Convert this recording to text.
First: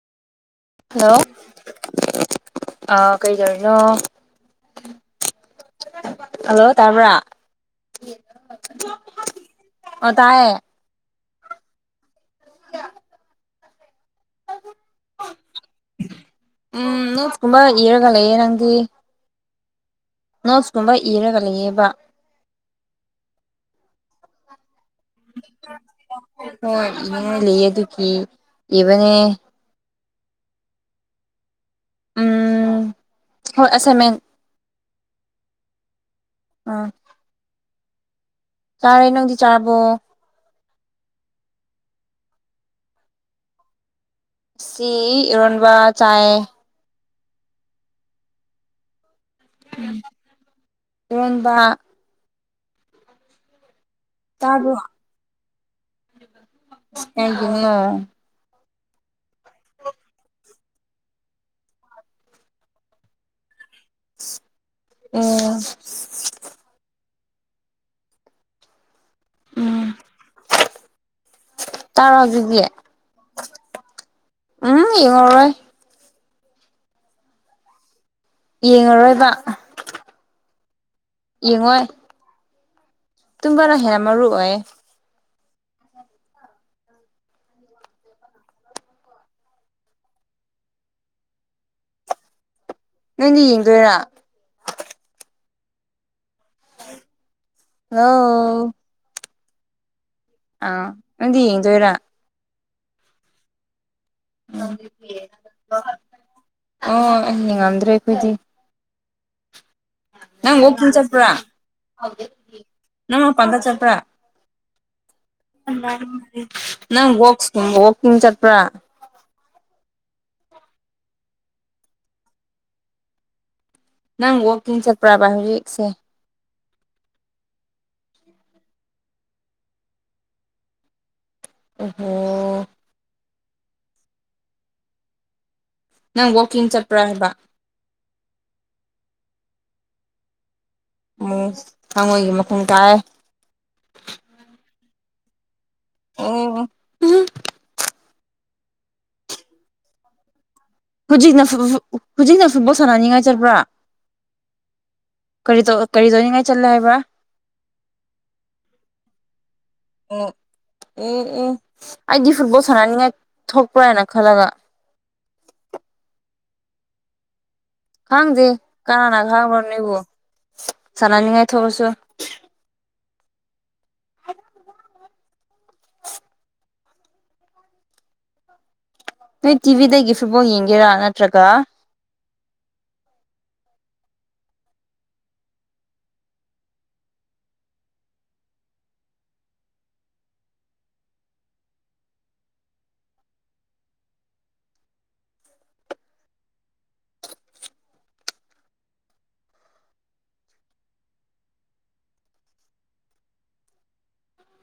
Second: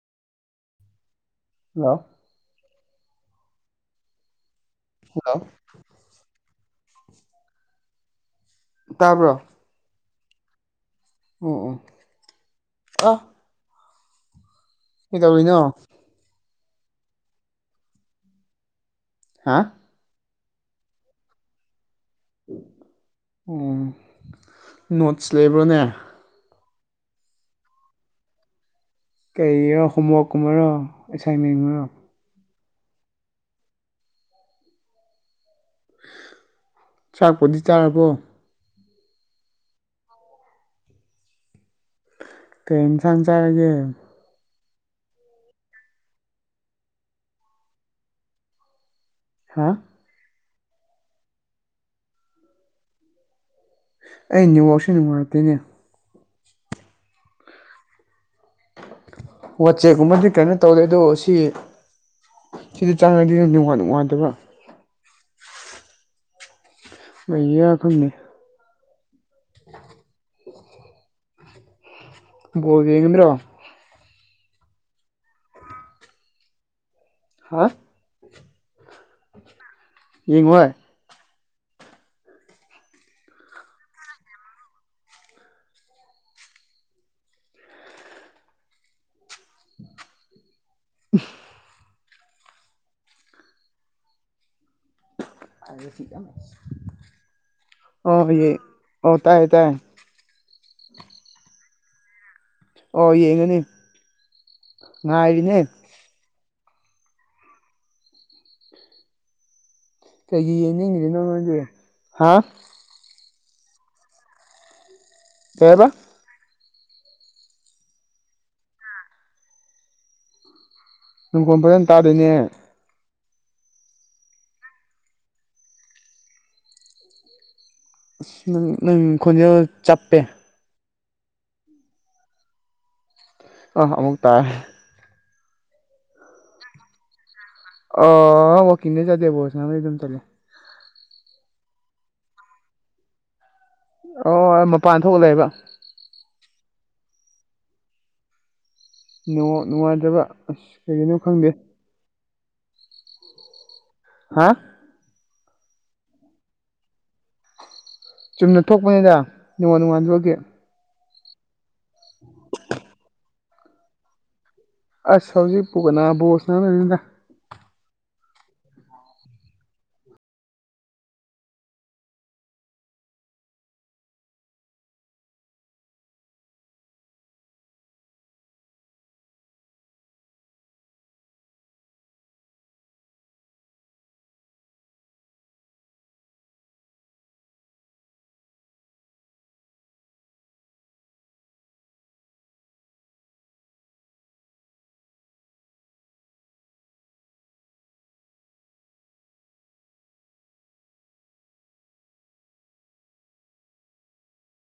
hello hello ꯑ ꯀꯩꯗꯧꯔꯤꯅꯣ hello hello ꯇꯥꯔꯕ꯭ꯔ ꯇꯥꯕ꯭ꯔꯣ ꯑꯣ ꯇꯥꯏꯌꯦ ꯎꯝ ꯎꯝ ꯑ ꯎ ꯀꯩꯗꯧꯏꯅꯣ ꯎꯝ ꯅꫭꯠ ꯀꯨꯝꯕ ꯏꯔꯒꯂꯩ ꯅꯪꯗꯤ ꯍꯥꯥ ꯅꯣꯠꯁ ꯀꯨꯝꯕ ꯏꯔꯒ ꯂꯩꯌꯦꯕꯥ ꯑꫭ ꯅꯣꯠꯁ ꯂꯩꯕ꯭ꯔꯣꯅꯦ ꯍꯣꯏ ꯏꯕꯅꯦ ꯂꯩ ꯑꯗꯨꯒꯤ ꯏꯕꯅꯦ ꯀꯩꯔꯣ ꯍꯣꯝꯋꯥꯛꯀꯨꯝꯕ ꯑꯣꯏꯔꯣ ꯑꯦꯁꯥꯏꯟꯃꯦꯟꯒꯨꯝ ꯑꯣꯏꯔꯣ ꯎꯝ ꯍꯣꯏ ꯑꯁꯥꯏꯃꯦꯟ ꯎꯥ ꯆꯥꯛꯄꯨꯗꯤ ꯆꯥꯔꯕꯣ ꯆꯥꯔꯦ ꯅꯪꯗꯤ ꯆꯥꯔꯕꯣ ꯀꯩ ꯌꯦꯟꯁꯥꯡ ꯆꯥꯔꯒꯦ ꯁꯤ ꯏꯔꯣꯟꯕ ꯆꯥꯏ ꯍꯥ ꯏꯔꫭꯟꯕ ꯑꯩ ꯇꯥꯕ꯭ꯔꯣ ꯅꯤꯋꯥꯛꯁꯤ ꯅꯨꯡꯉꯥꯏꯇꯦꯏꯅꯦ [inaudible] ꯋꯥ ꯆꯦꯛꯒꯨꯝꯕꯗꯤ ꯀꯩꯅꯣ ꯇꯧꯔꯦ ꯑꯗꯣ ꯁꯤ ꯁꯤꯗ ꯆꯥꯡꯉꯗꯤ ꯅꯨꯡꯉꯗꯕ꯭ꯔꯥ ꯎꯝ ꯂꯩ ꯌꯥ ꯈꯪꯅꯤ [inaudible] ꯇꯔꯥꯕꯤꯒꯦ ꯕꯣꯜ ꯌꯦꯡꯒꯗ꯭ꯔꯣ ꯎꯝ ꯏꯉꯉꯣꯏ ꯍꯥ ꯌꯦꯡꯉꯔꯣꯏꯕ ꯌꯦꯡꯉꫭꯍꯦ ꯌꯦꯡꯉꯣꯏ ꯇꯨꯝꯕꯅ ꯍꯦꯟꯅ ꯃꯔꯨ ꯑꯣꯏ ꯎꯝ ꯅꯣꯏꯅꯤ ꯌꯦꯡꯗꯣꯏꯔꯥ ꯍꯜꯂꯣ [unintelligible] ꯇꯥꯏ ꯇꯥꯏꯌꯦ ꯑ ꯅꯪꯗꯤ ꯌꯦꯡꯗꫭꯏꯔ ꯑꯣ ꯌꯦꯡꯉꯅꯤ ꯉꯥꯏꯔꯤꯅꯦ ꯑꯣ ꯑꯩ ꯅꯤꯡꯉꯝꯗ꯭ꯔꯦ ꯑꯩꯈꯣꯏꯗꯤ ꯀꯩꯒꯤ ꯅꯪ ꯋꯥꯀꯤꯡ ꯌꯦꯡꯅꯤꯡꯉꯤꯅꯣ ꯆꯠꯄ꯭ꯔꯥ ꯅꯪꯗꯤ ꯍꯥ ꯅꯪ ꯃꯄꯥꯟꯗ ꯆꯠꯄ꯭ꯔꯥ ꯀꯩ ꯍꯥꯏꯕ ꯅꯪ ꯁ ꯋꯥꯀꯤꯡ ꯆꯠꯄ꯭ꯔꯥ ꯅꯨꯡꯈꯣꯟ ꯐꯖꯅ ꯇꯥꯗꯦꯅꯦ ꯅꯪ ꯋꯥꯛꯀꯤꯡ ꯆꯠꯄ꯭ꯔꯕ ꯍꯧꯖꯤꯛꯁꯦ ꯑꯁ ꯅꯪ ꯈꯣꯟꯖꯦꯜ ꯆꯞꯄꯦ ꯑꯣꯍꯣ ꯑ ꯑꯃꯨꯛ ꯇꯥꯏ ꯅꯪ ꯋꯥꯀꯤꯡ ꯆꯠꯄ꯭ꯔꯥ ꯍꯥꯏꯕ ꯑ ꯋꯥꯀꯤꯡꯗꯤ ꯆꯦꯇꯦ ꯕꯣꯜ ꯁꯥꯟꯅꯕ ꯑꯗꯨꯝ ꯆꯠꯂꯦ ꯑꯣ ꯍꯉꯣꯏꯒꯤ ꯃꯈꫭꯟ ꯇꯥꯏ ꯑꯣ ꯃꯄꯥꯟ ꯊꯣꯛꯑ ꯂꯩꯕ ꯑꯣ ꯑꯣ ꯎꯝ ꯅꯤꯋꯥꯛ ꯅꯨꯡꯉꯥꯏꯇꯕ ꯑꯁ ꯀꯩꯒꯤꯅꯣ ꯍꯧꯖꯤꯛꯅ ꯈꯪꯗꯦ [unintelligible] ꯍꯧꯖꯤꯛꯅ ꯐꯨꯠꯕꯣꯜ ꯁꯥꯟꯅꯅꯤꯡꯉꯥꯏ ꯆꯠꯄ꯭ꯔꯥ ꯍꯥ ꯀꯔꯤ ꯇꯧ ꯀꯔꯤ ꯇꯧꯅꯤꯡꯉꯥꯏ ꯆꯜꯂꯦ ꯍꯥꯏꯕ꯭ꯔꯥ ꯆꯨꯝꯅ ꯊꯣꯛꯄꯅꯤꯅ ꯅꯅꯤꯉꯜ ꯑꯣ ꯅꯨꯡꯉꯥꯜꯗꯒꯤ ꯑꯣ ꯑꯣ ꯑꯩꯗꯤ ꯐꯨꯠꯕꯣꯜ ꯁꯥꯟꯅꯅꯤꯡꯉꯥꯏ ꯊꯣꯛꯄ꯭ꯔꯥꯅ ꯈꯜꯂꯒ ꯑꯁ ꯍꯧꯖꯤꯛꯄꯨ ꯀꯅꯥ ꯕꯣꯜ ꯁꯟꯅꯥ ꯗꯣꯏꯅꯣꯗꯥ ꯈꯥꯡꯗꯦ ꯀꯅꯥꯅ ꯈꯥꯡꯕ꯭ꯔꯣ ꯅꯕꯨ ꯁꯥꯟꯅꯅꯤꯡꯉꯥꯏ ꯊꯣꯛꯑꯁꯨ ꯅꯣꯏ ꯇꯤꯚꯤꯗꯒꯤ ꯐꯨꯠꯕꯣꯜ ꯌꯦꯡꯒꯦꯔꯥ ꯅꯠꯇ꯭ꯔꯒ